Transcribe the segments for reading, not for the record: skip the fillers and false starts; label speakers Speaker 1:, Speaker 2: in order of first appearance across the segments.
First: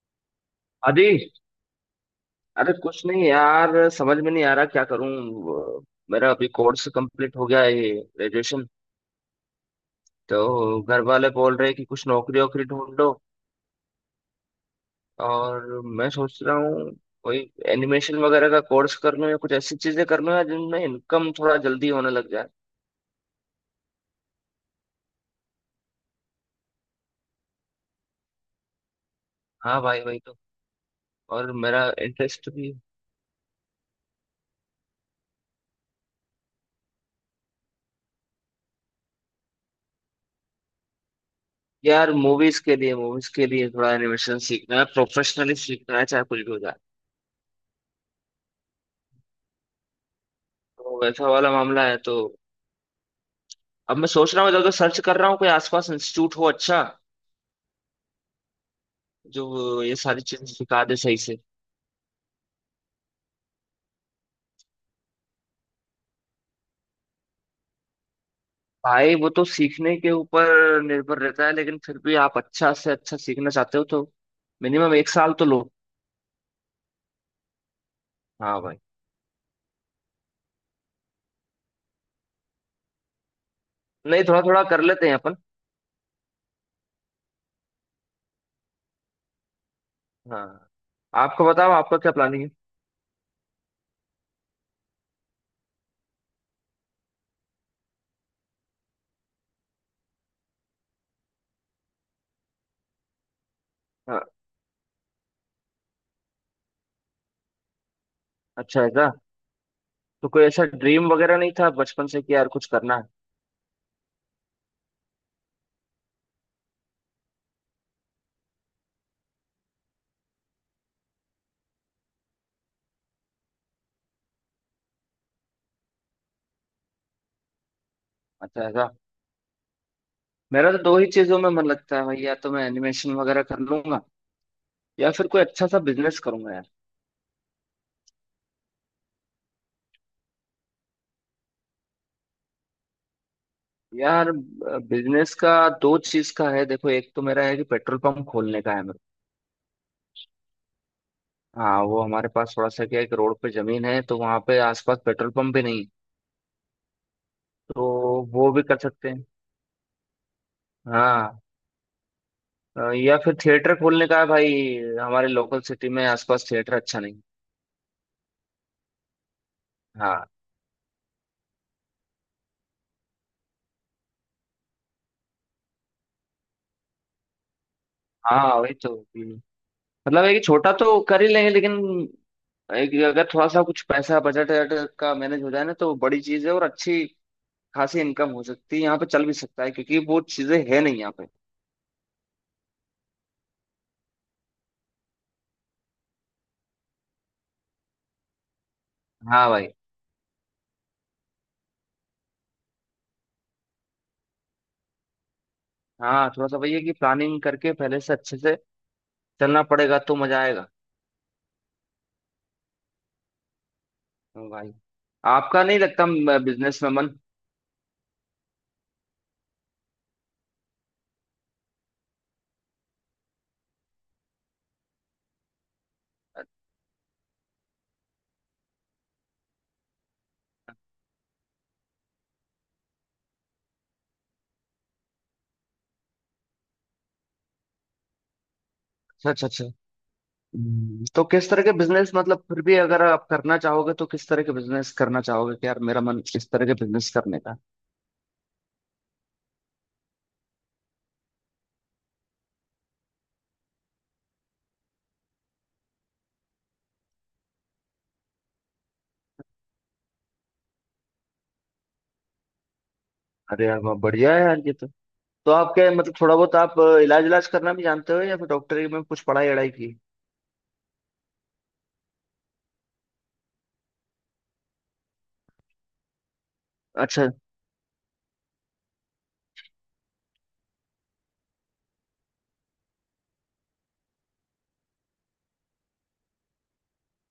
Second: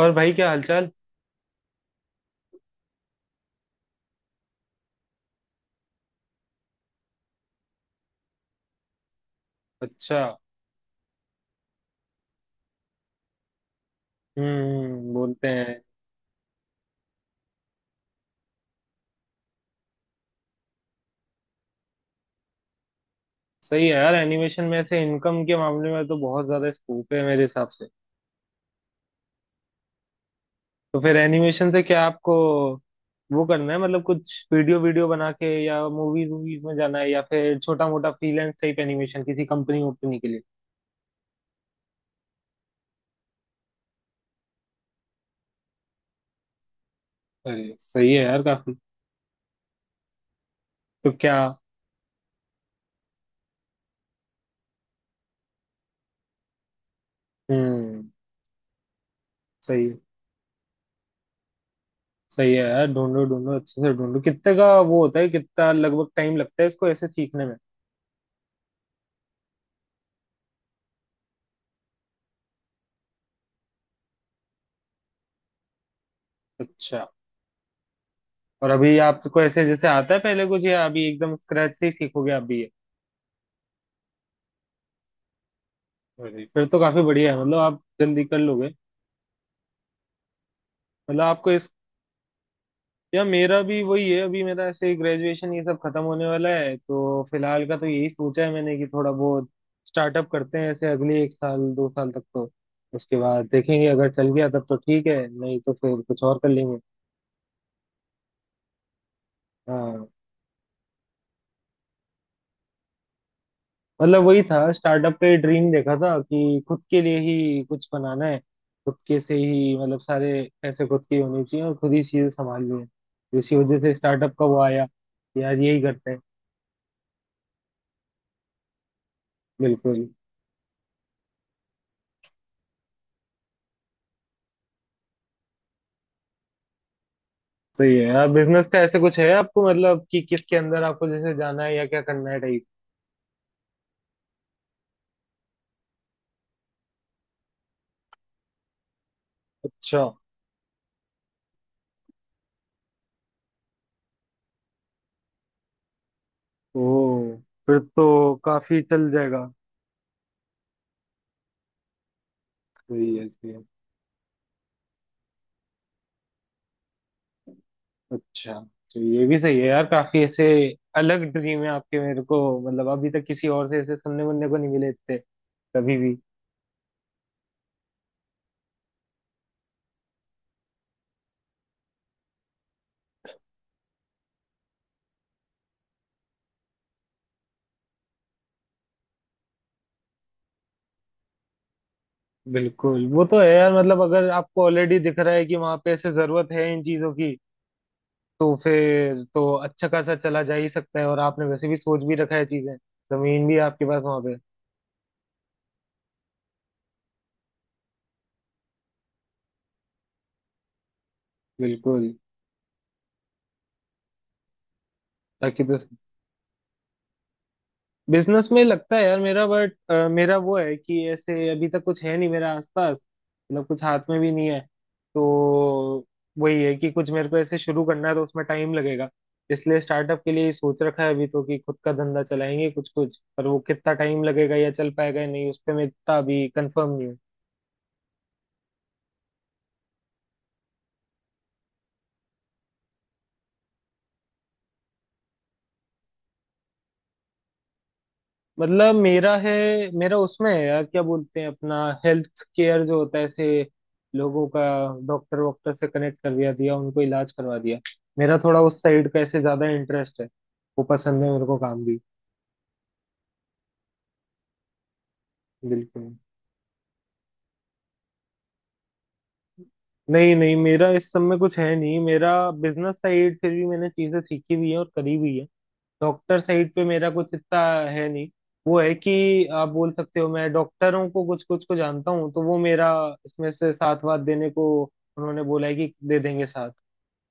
Speaker 1: और भाई क्या हालचाल।
Speaker 2: अरे अरे कुछ नहीं यार। समझ में नहीं आ रहा क्या करूं। वो, मेरा अभी कोर्स कंप्लीट हो गया है ये ग्रेजुएशन।
Speaker 1: अच्छा।
Speaker 2: तो घर वाले बोल रहे हैं कि कुछ नौकरी वोकरी ढूंढ लो।
Speaker 1: हम्म, बोलते
Speaker 2: और
Speaker 1: हैं।
Speaker 2: मैं सोच रहा हूँ कोई एनिमेशन वगैरह का कोर्स कर लूं या कुछ ऐसी चीजें कर लूं यार जिनमें इनकम थोड़ा जल्दी होने लग जाए।
Speaker 1: सही है यार, एनिमेशन में ऐसे इनकम के मामले में तो बहुत ज्यादा स्कोप है मेरे हिसाब से।
Speaker 2: हाँ भाई, वही तो।
Speaker 1: तो फिर
Speaker 2: और
Speaker 1: एनिमेशन से
Speaker 2: मेरा
Speaker 1: क्या आपको
Speaker 2: इंटरेस्ट भी।
Speaker 1: वो करना है, मतलब कुछ वीडियो वीडियो बना के या मूवीज मूवीज में जाना है या फिर छोटा मोटा फ्रीलांस टाइप एनिमेशन किसी कंपनी वंपनी के लिए।
Speaker 2: यार मूवीज के लिए थोड़ा एनिमेशन सीखना है, प्रोफेशनली सीखना है, चाहे कुछ भी हो जाए।
Speaker 1: अरे सही है यार काफी।
Speaker 2: तो
Speaker 1: तो
Speaker 2: वैसा
Speaker 1: क्या।
Speaker 2: वाला मामला है तो। अब मैं सोच रहा हूँ, इधर उधर सर्च कर रहा हूँ कोई आसपास इंस्टीट्यूट हो अच्छा
Speaker 1: हम्म।
Speaker 2: जो
Speaker 1: सही
Speaker 2: ये
Speaker 1: है।
Speaker 2: सारी चीजें सिखा दे सही से।
Speaker 1: सही है यार, ढूंढो ढूंढो अच्छे से ढूंढो, कितने का वो होता है, कितना लगभग टाइम लगता है इसको ऐसे सीखने में।
Speaker 2: भाई वो तो सीखने के ऊपर निर्भर रहता है, लेकिन फिर भी आप अच्छा से अच्छा सीखना चाहते हो तो मिनिमम एक साल तो लो।
Speaker 1: अच्छा।
Speaker 2: हाँ
Speaker 1: और
Speaker 2: भाई।
Speaker 1: अभी आपको ऐसे जैसे आता है पहले कुछ, या अभी एकदम स्क्रैच से ही सीखोगे आप भी ये।
Speaker 2: नहीं, थोड़ा थोड़ा कर लेते हैं अपन।
Speaker 1: जी, फिर तो काफी बढ़िया है, मतलब आप जल्दी कर लोगे।
Speaker 2: हाँ।
Speaker 1: मतलब
Speaker 2: आपको
Speaker 1: आपको इस,
Speaker 2: बताओ, आपका क्या प्लानिंग है?
Speaker 1: या मेरा भी वही है। अभी मेरा ऐसे ग्रेजुएशन ये सब खत्म होने वाला है, तो फिलहाल का तो यही सोचा है मैंने कि थोड़ा बहुत स्टार्टअप करते हैं ऐसे अगले 1 साल 2 साल तक तो। उसके बाद देखेंगे, अगर
Speaker 2: हाँ।
Speaker 1: चल गया तब तो ठीक है, नहीं तो फिर कुछ और कर लेंगे।
Speaker 2: अच्छा ऐसा?
Speaker 1: हाँ।
Speaker 2: तो कोई ऐसा ड्रीम वगैरह नहीं था बचपन से कि यार कुछ करना है?
Speaker 1: मतलब वही था, स्टार्टअप पे ड्रीम देखा था कि खुद के लिए ही कुछ बनाना है। खुद के से ही मतलब सारे पैसे खुद के ही होने चाहिए और खुद ही चीजें संभालनी है, इसी वजह से स्टार्टअप का वो आया कि यार यही करते हैं।
Speaker 2: अच्छा ऐसा।
Speaker 1: बिल्कुल।
Speaker 2: मेरा तो दो ही चीजों में मन लगता है भाई, या तो मैं एनिमेशन वगैरह कर लूंगा या फिर कोई अच्छा सा बिजनेस करूंगा।
Speaker 1: सही है यार, बिजनेस का ऐसे कुछ है आपको, मतलब कि किसके अंदर आपको जैसे जाना है या क्या करना है टाइप।
Speaker 2: यार बिजनेस का दो चीज का है, देखो। एक तो मेरा है कि पेट्रोल पंप खोलने का है मेरा।
Speaker 1: अच्छा।
Speaker 2: हाँ, वो हमारे पास थोड़ा सा क्या है कि रोड पे जमीन है, तो वहाँ पे आसपास पेट्रोल पंप भी नहीं,
Speaker 1: ओ, फिर
Speaker 2: तो
Speaker 1: तो
Speaker 2: वो भी कर
Speaker 1: काफी
Speaker 2: सकते
Speaker 1: चल
Speaker 2: हैं।
Speaker 1: जाएगा।
Speaker 2: हाँ।
Speaker 1: सही
Speaker 2: या
Speaker 1: है।
Speaker 2: फिर
Speaker 1: सही है।
Speaker 2: थिएटर खोलने का है भाई। हमारे लोकल सिटी में आसपास थिएटर अच्छा नहीं।
Speaker 1: अच्छा। तो ये भी सही है यार, काफी
Speaker 2: हाँ।
Speaker 1: ऐसे अलग ड्रीम है आपके मेरे को, मतलब अभी तक किसी और से ऐसे सुनने मुनने को नहीं मिले इतने कभी भी।
Speaker 2: हाँ वही तो। हम्म। मतलब एक छोटा तो कर ही लेंगे, लेकिन एक अगर थोड़ा सा कुछ पैसा बजट वजट का मैनेज हो जाए ना तो बड़ी चीज है और अच्छी खासी इनकम हो सकती है, यहाँ पे चल भी सकता है क्योंकि वो चीजें है नहीं यहाँ पे।
Speaker 1: बिल्कुल, वो तो है यार, मतलब अगर आपको ऑलरेडी दिख रहा है कि वहां पे ऐसे जरूरत है इन चीजों की, तो फिर तो
Speaker 2: हाँ भाई।
Speaker 1: अच्छा खासा चला जा ही सकता है, और आपने वैसे भी सोच भी रखा है चीजें, जमीन भी है आपके पास वहां पे।
Speaker 2: हाँ, थोड़ा सा भैया है कि प्लानिंग करके पहले से अच्छे से चलना पड़ेगा तो मजा आएगा।
Speaker 1: बिल्कुल।
Speaker 2: हाँ भाई। आपका
Speaker 1: ताकि तो
Speaker 2: नहीं लगता बिजनेस में मन?
Speaker 1: बिजनेस में लगता है यार मेरा, बट मेरा वो है कि ऐसे अभी तक कुछ है नहीं मेरा आसपास, मतलब कुछ हाथ में भी नहीं है, तो वही है कि कुछ मेरे को ऐसे शुरू करना है तो उसमें टाइम लगेगा, इसलिए स्टार्टअप के लिए ही सोच रखा है अभी तो कि खुद का धंधा चलाएंगे कुछ कुछ, पर वो कितना टाइम लगेगा या चल पाएगा या नहीं उस पर मैं इतना अभी कंफर्म नहीं हूँ।
Speaker 2: अच्छा अच्छा अच्छा। तो किस तरह के बिजनेस, मतलब फिर भी अगर आप करना चाहोगे तो किस तरह के बिजनेस करना चाहोगे कि यार मेरा मन इस तरह के बिजनेस करने का?
Speaker 1: मतलब मेरा है, मेरा उसमें है यार, क्या बोलते हैं अपना हेल्थ केयर जो होता है ऐसे लोगों का, डॉक्टर वॉक्टर से कनेक्ट कर दिया दिया उनको, इलाज करवा दिया। मेरा थोड़ा उस साइड का ऐसे ज्यादा इंटरेस्ट है, वो पसंद है मेरे को काम भी।
Speaker 2: अरे यार वाह, बढ़िया है यार ये तो। तो आप क्या,
Speaker 1: बिल्कुल।
Speaker 2: मतलब थोड़ा बहुत आप इलाज इलाज करना भी जानते हो या फिर डॉक्टरी में कुछ पढ़ाई अड़ाई की?
Speaker 1: नहीं नहीं मेरा इस सब में कुछ है नहीं मेरा, बिजनेस साइड फिर भी मैंने चीजें सीखी भी है और करी भी है, डॉक्टर साइड पे मेरा
Speaker 2: अच्छा
Speaker 1: कुछ इतना है नहीं। वो है कि आप बोल सकते हो मैं डॉक्टरों को कुछ कुछ को जानता हूँ, तो वो मेरा इसमें से साथ वाथ देने को उन्होंने बोला है कि दे देंगे साथ,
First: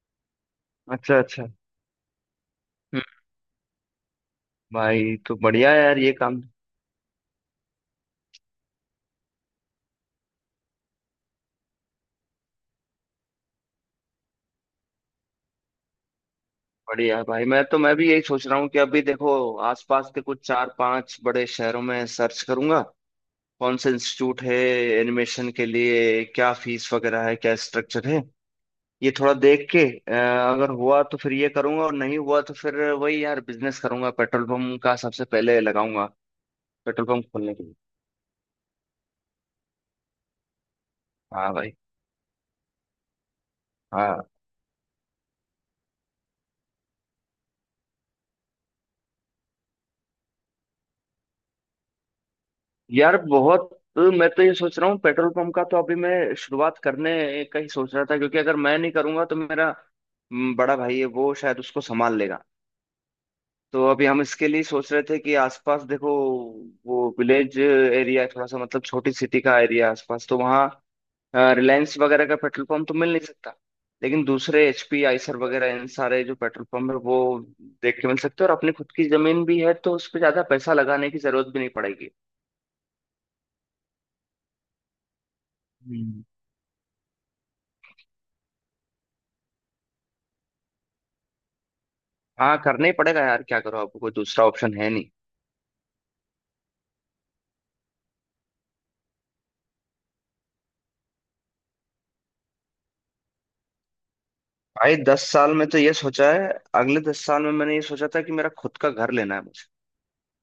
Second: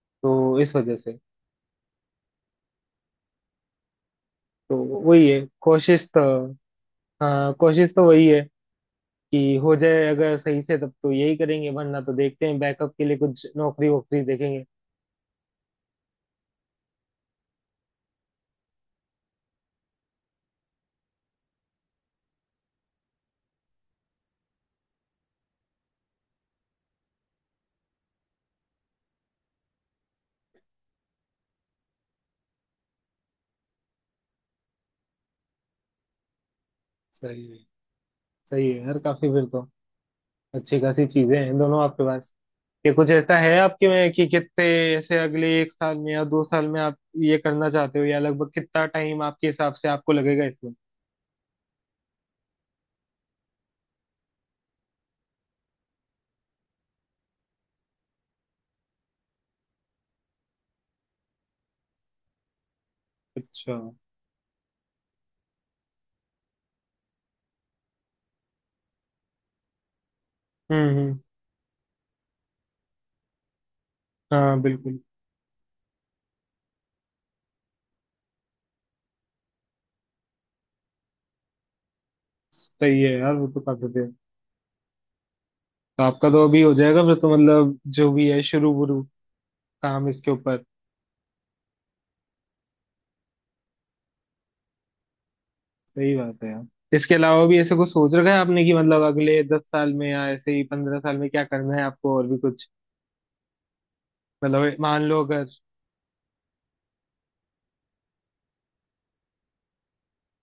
Speaker 1: तो इस वजह
Speaker 2: अच्छा
Speaker 1: से।
Speaker 2: अच्छा। हम्म,
Speaker 1: तो
Speaker 2: भाई
Speaker 1: वही
Speaker 2: तो
Speaker 1: है
Speaker 2: बढ़िया है यार
Speaker 1: कोशिश
Speaker 2: ये
Speaker 1: तो।
Speaker 2: काम।
Speaker 1: हाँ, कोशिश तो वही है कि हो जाए अगर सही से, तब तो यही करेंगे, वरना तो देखते हैं बैकअप के लिए कुछ नौकरी वोकरी देखेंगे।
Speaker 2: बढ़िया भाई। मैं तो, मैं भी यही सोच रहा हूँ कि अभी देखो आसपास के कुछ चार पांच बड़े शहरों में सर्च करूंगा, कौन सा इंस्टीट्यूट है एनिमेशन के लिए, क्या फीस वगैरह है, क्या स्ट्रक्चर है, ये थोड़ा देख के अगर हुआ तो फिर ये करूंगा और नहीं हुआ तो फिर वही यार बिजनेस करूंगा, पेट्रोल पंप का सबसे पहले लगाऊंगा, पेट्रोल पंप
Speaker 1: सही
Speaker 2: खोलने
Speaker 1: है।
Speaker 2: के लिए।
Speaker 1: सही है यार काफी फिर तो, अच्छी खासी चीजें
Speaker 2: हाँ
Speaker 1: हैं
Speaker 2: भाई।
Speaker 1: दोनों आपके पास। ये कुछ ऐसा है आपके में कि
Speaker 2: हाँ।
Speaker 1: कितने ऐसे अगले एक साल में या 2 साल में आप ये करना चाहते हो, या लगभग कितना टाइम आपके हिसाब से आपको लगेगा इसमें।
Speaker 2: यार बहुत। मैं तो ये सोच रहा हूँ पेट्रोल पंप का तो अभी मैं शुरुआत करने का ही सोच रहा था क्योंकि अगर मैं नहीं करूंगा तो मेरा बड़ा भाई है वो शायद उसको संभाल लेगा।
Speaker 1: अच्छा,
Speaker 2: तो
Speaker 1: हम्म।
Speaker 2: अभी हम इसके लिए सोच रहे थे कि आसपास देखो, वो विलेज एरिया है थोड़ा सा, मतलब छोटी सिटी का एरिया आसपास, तो वहाँ
Speaker 1: हम्म।
Speaker 2: रिलायंस वगैरह का पेट्रोल पंप तो मिल नहीं सकता, लेकिन
Speaker 1: हाँ,
Speaker 2: दूसरे
Speaker 1: बिल्कुल।
Speaker 2: एचपी आइसर वगैरह इन सारे जो पेट्रोल पंप है वो देख के मिल सकते हैं, और अपनी खुद की जमीन भी है तो उस पर ज्यादा पैसा लगाने की जरूरत भी नहीं पड़ेगी।
Speaker 1: सही है यार, वो तो काफी देर, तो आपका तो अभी हो जाएगा फिर तो मतलब, जो भी है शुरू बुरू काम इसके ऊपर।
Speaker 2: हाँ, करना ही पड़ेगा यार, क्या करो, आपको कोई दूसरा ऑप्शन है नहीं।
Speaker 1: सही बात है यार। इसके अलावा भी ऐसे कुछ सोच रखा है आपने कि मतलब अगले 10 साल में या ऐसे ही 15 साल में क्या करना है आपको और भी कुछ, मतलब
Speaker 2: भाई
Speaker 1: मान
Speaker 2: दस
Speaker 1: लो अगर।
Speaker 2: साल में तो ये सोचा है। अगले 10 साल में मैंने ये सोचा था कि मेरा खुद का घर लेना है मुझे।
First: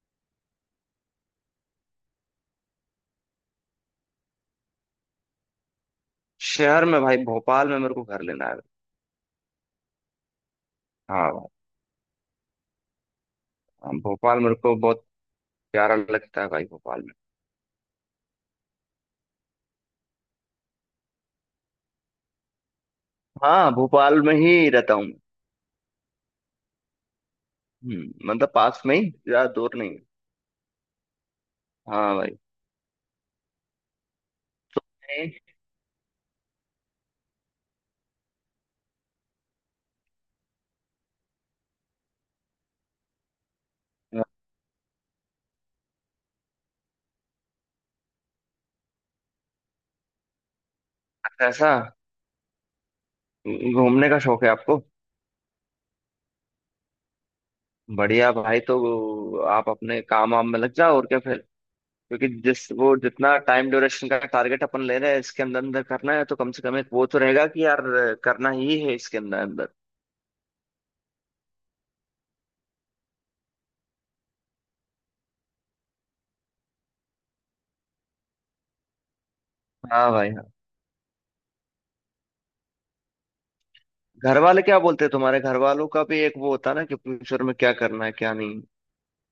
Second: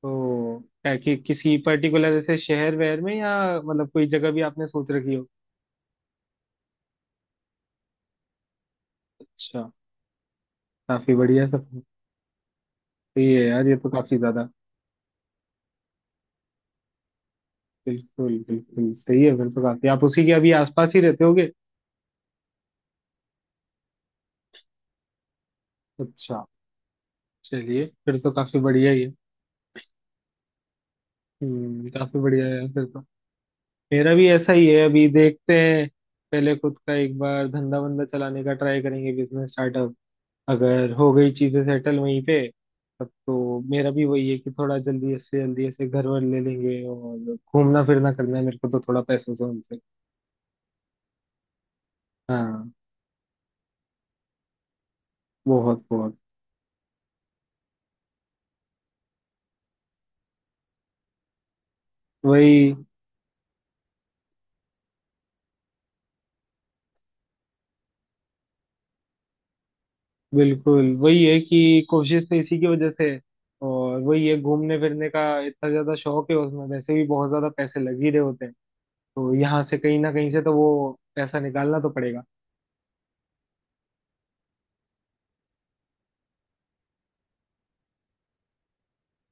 Speaker 1: तो क्या कि किसी पर्टिकुलर जैसे शहर वहर में, या मतलब कोई जगह भी आपने सोच रखी हो।
Speaker 2: शहर में भाई, भोपाल में मेरे को घर लेना है।
Speaker 1: अच्छा, काफी
Speaker 2: हाँ
Speaker 1: बढ़िया
Speaker 2: भाई।
Speaker 1: सब। तो ये यार, ये तो
Speaker 2: हाँ,
Speaker 1: काफी
Speaker 2: भोपाल
Speaker 1: ज्यादा।
Speaker 2: मेरे को बहुत प्यारा लगता है भाई, भोपाल में।
Speaker 1: बिल्कुल बिल्कुल सही है, फिर तो काफी आप उसी के अभी आसपास ही रहते होगे।
Speaker 2: हाँ, भोपाल में ही रहता हूँ मैं।
Speaker 1: अच्छा, चलिए, फिर तो
Speaker 2: हम्म, मतलब
Speaker 1: काफी
Speaker 2: पास
Speaker 1: बढ़िया
Speaker 2: में
Speaker 1: ही
Speaker 2: ही,
Speaker 1: है।
Speaker 2: ज्यादा दूर नहीं है।
Speaker 1: हम्म,
Speaker 2: हाँ
Speaker 1: काफी
Speaker 2: भाई।
Speaker 1: बढ़िया है यार फिर तो। मेरा भी ऐसा ही
Speaker 2: तो
Speaker 1: है, अभी देखते हैं। पहले खुद का एक बार धंधा बंदा चलाने का ट्राई करेंगे, बिजनेस स्टार्टअप। अगर हो गई चीजें सेटल वहीं पे, तब तो मेरा भी
Speaker 2: मैं-
Speaker 1: वही है कि थोड़ा जल्दी से जल्दी ऐसे घर वर ले लेंगे, और घूमना फिरना करना है मेरे को तो थोड़ा पैसों से उनसे।
Speaker 2: ऐसा
Speaker 1: हाँ।
Speaker 2: घूमने का शौक है आपको?
Speaker 1: बहुत बहुत।
Speaker 2: बढ़िया भाई। तो आप अपने काम वाम में लग जाओ और क्या, क्योंकि जिस
Speaker 1: वही,
Speaker 2: वो जितना टाइम ड्यूरेशन का टारगेट अपन ले रहे हैं इसके अंदर अंदर करना है तो कम से कम एक वो तो रहेगा कि यार करना ही है इसके अंदर अंदर।
Speaker 1: बिल्कुल, वही है कि कोशिश तो इसी की वजह से है। और वही है, घूमने फिरने का इतना ज्यादा शौक है, उसमें वैसे भी बहुत ज्यादा पैसे लग ही रहे होते हैं, तो यहाँ से कहीं
Speaker 2: हाँ
Speaker 1: ना
Speaker 2: भाई।
Speaker 1: कहीं से
Speaker 2: हाँ।
Speaker 1: तो वो पैसा निकालना तो पड़ेगा।
Speaker 2: घर वाले क्या बोलते हैं तुम्हारे, घर वालों का भी एक वो होता है ना कि फ्यूचर में क्या करना है क्या नहीं?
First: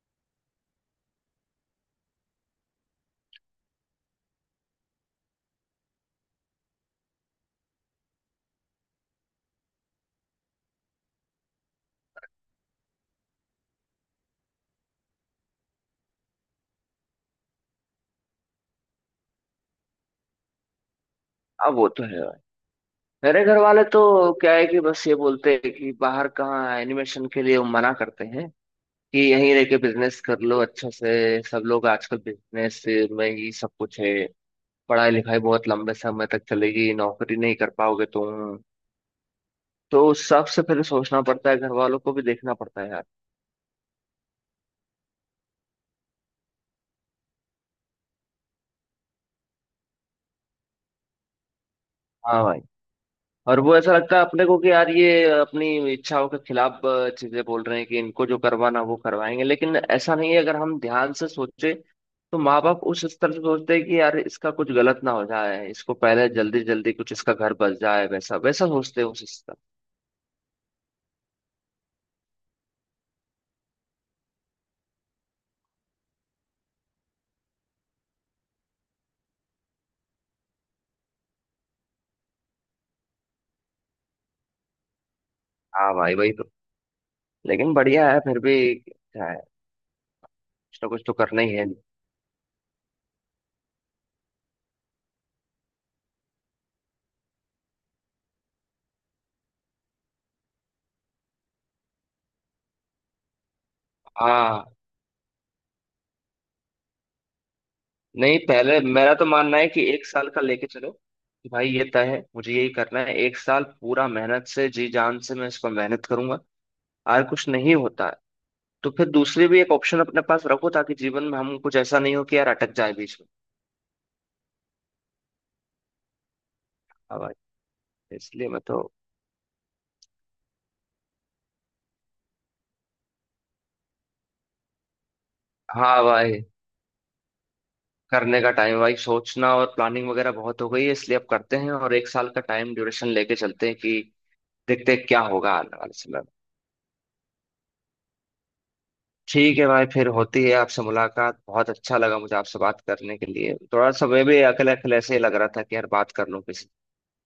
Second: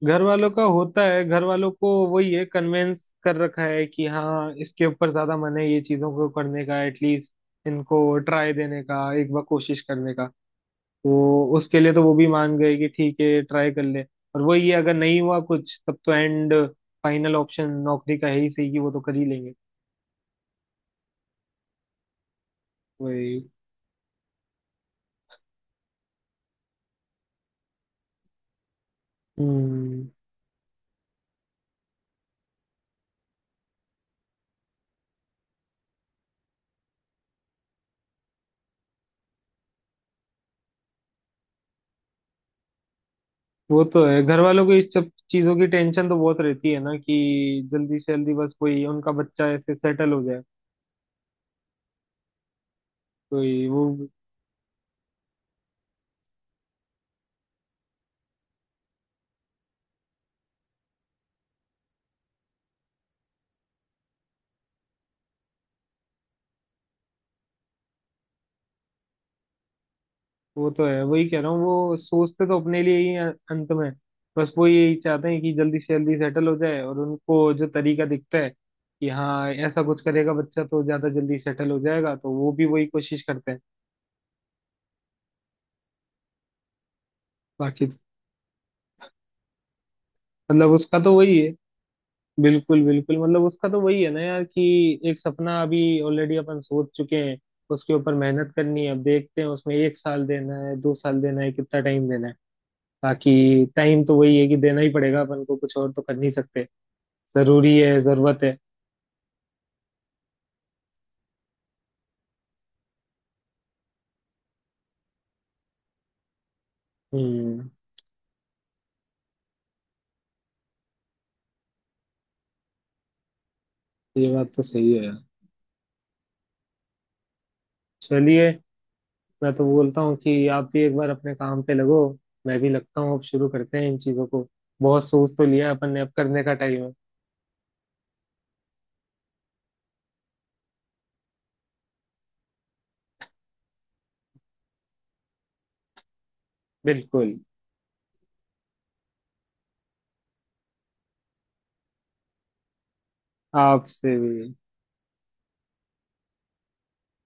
Speaker 1: घर वालों का होता है, घर वालों को वही है कन्वेंस कर रखा है कि हाँ, इसके ऊपर ज्यादा मन है ये चीजों को करने का, एटलीस्ट इनको ट्राई देने का, एक बार कोशिश करने का, तो उसके लिए तो वो भी मान गए कि ठीक है ट्राई कर ले। और वही है, अगर नहीं हुआ कुछ तब तो एंड फाइनल ऑप्शन नौकरी का है ही, सही कि वो तो कर ही लेंगे।
Speaker 2: अब वो तो है भाई। मेरे
Speaker 1: वही।
Speaker 2: घर वाले तो क्या है कि बस ये बोलते हैं कि बाहर कहाँ एनिमेशन के लिए वो मना करते हैं, कि यहीं रह के
Speaker 1: हम्म।
Speaker 2: बिजनेस कर लो अच्छा से, सब लोग आजकल बिजनेस में ही सब कुछ है, पढ़ाई लिखाई बहुत लंबे समय तक चलेगी, नौकरी नहीं कर पाओगे तुम, तो सबसे पहले सोचना पड़ता है, घर वालों को भी देखना पड़ता है यार।
Speaker 1: वो तो है, घर वालों को इस सब चीजों की टेंशन तो बहुत रहती है ना, कि जल्दी से जल्दी बस कोई उनका बच्चा ऐसे सेटल हो जाए,
Speaker 2: हाँ भाई।
Speaker 1: तो
Speaker 2: और
Speaker 1: ये
Speaker 2: वो
Speaker 1: वो।
Speaker 2: ऐसा लगता है अपने को कि यार ये अपनी इच्छाओं के खिलाफ चीजें बोल रहे हैं, कि इनको जो करवाना वो करवाएंगे, लेकिन ऐसा नहीं है। अगर हम ध्यान से सोचे तो माँ बाप उस स्तर से सोचते हैं कि यार इसका कुछ गलत ना हो जाए, इसको पहले जल्दी जल्दी कुछ इसका घर बस जाए, वैसा वैसा सोचते हैं उस स्तर।
Speaker 1: वो तो है, वही कह रहा हूँ, वो सोचते तो अपने लिए ही हैं अंत में, बस वो यही चाहते हैं कि जल्दी से जल्दी सेटल हो जाए और उनको जो तरीका दिखता है कि हाँ ऐसा कुछ करेगा बच्चा तो ज्यादा जल्दी सेटल हो जाएगा, तो वो भी वही कोशिश करते हैं।
Speaker 2: हाँ भाई वही तो। लेकिन
Speaker 1: बाकी तो-
Speaker 2: बढ़िया है फिर भी क्या है,
Speaker 1: मतलब
Speaker 2: कुछ ना
Speaker 1: उसका
Speaker 2: कुछ तो
Speaker 1: तो वही
Speaker 2: करना
Speaker 1: है।
Speaker 2: ही है।
Speaker 1: बिल्कुल बिल्कुल मतलब उसका तो वही है ना यार, कि एक सपना अभी ऑलरेडी अपन सोच चुके हैं, उसके ऊपर मेहनत करनी है, अब देखते हैं उसमें 1 साल देना है 2 साल देना है कितना टाइम देना है, बाकी टाइम तो वही है कि
Speaker 2: हाँ।
Speaker 1: देना ही पड़ेगा, अपन को कुछ और तो कर नहीं सकते। जरूरी है,
Speaker 2: नहीं,
Speaker 1: जरूरत है।
Speaker 2: पहले मेरा तो मानना है कि एक साल का लेके चलो कि भाई ये तय है, मुझे यही करना है, एक साल पूरा मेहनत से, जी जान से मैं इसको मेहनत करूंगा, और कुछ
Speaker 1: हम्म।
Speaker 2: नहीं होता है तो फिर दूसरी भी एक ऑप्शन अपने पास रखो, ताकि जीवन में हम कुछ ऐसा नहीं हो कि यार अटक जाए बीच में।
Speaker 1: ये बात तो सही है यार।
Speaker 2: हाँ भाई। इसलिए
Speaker 1: चलिए,
Speaker 2: मैं तो।
Speaker 1: मैं तो बोलता हूँ कि आप भी एक बार अपने काम पे लगो, मैं भी लगता हूँ, अब शुरू करते हैं इन चीजों को, बहुत सोच तो लिया अपन ने,
Speaker 2: हाँ
Speaker 1: अब करने
Speaker 2: भाई।
Speaker 1: का टाइम है।
Speaker 2: करने का टाइम भाई, सोचना और प्लानिंग वगैरह बहुत हो गई है, इसलिए अब करते हैं और एक साल का टाइम ड्यूरेशन लेके चलते हैं कि देखते हैं क्या होगा आने वाले समय में।
Speaker 1: बिल्कुल।
Speaker 2: ठीक है भाई, फिर होती है आपसे मुलाकात, बहुत अच्छा लगा मुझे आपसे बात करने के लिए, थोड़ा सा
Speaker 1: आपसे
Speaker 2: मैं भी
Speaker 1: भी
Speaker 2: अकेले अकेले ऐसे ही लग रहा था कि यार बात कर लूं किसी।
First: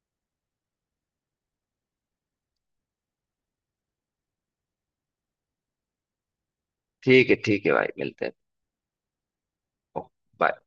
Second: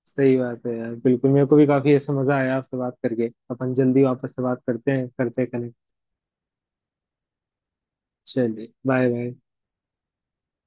Speaker 1: सही बात है यार, बिल्कुल मेरे को भी काफी ऐसा मजा आया आपसे बात करके, अपन जल्दी वापस से बात करते हैं, कनेक्ट
Speaker 2: ठीक है भाई, मिलते हैं।
Speaker 1: चलिए, बाय बाय।
Speaker 2: ओ, bye।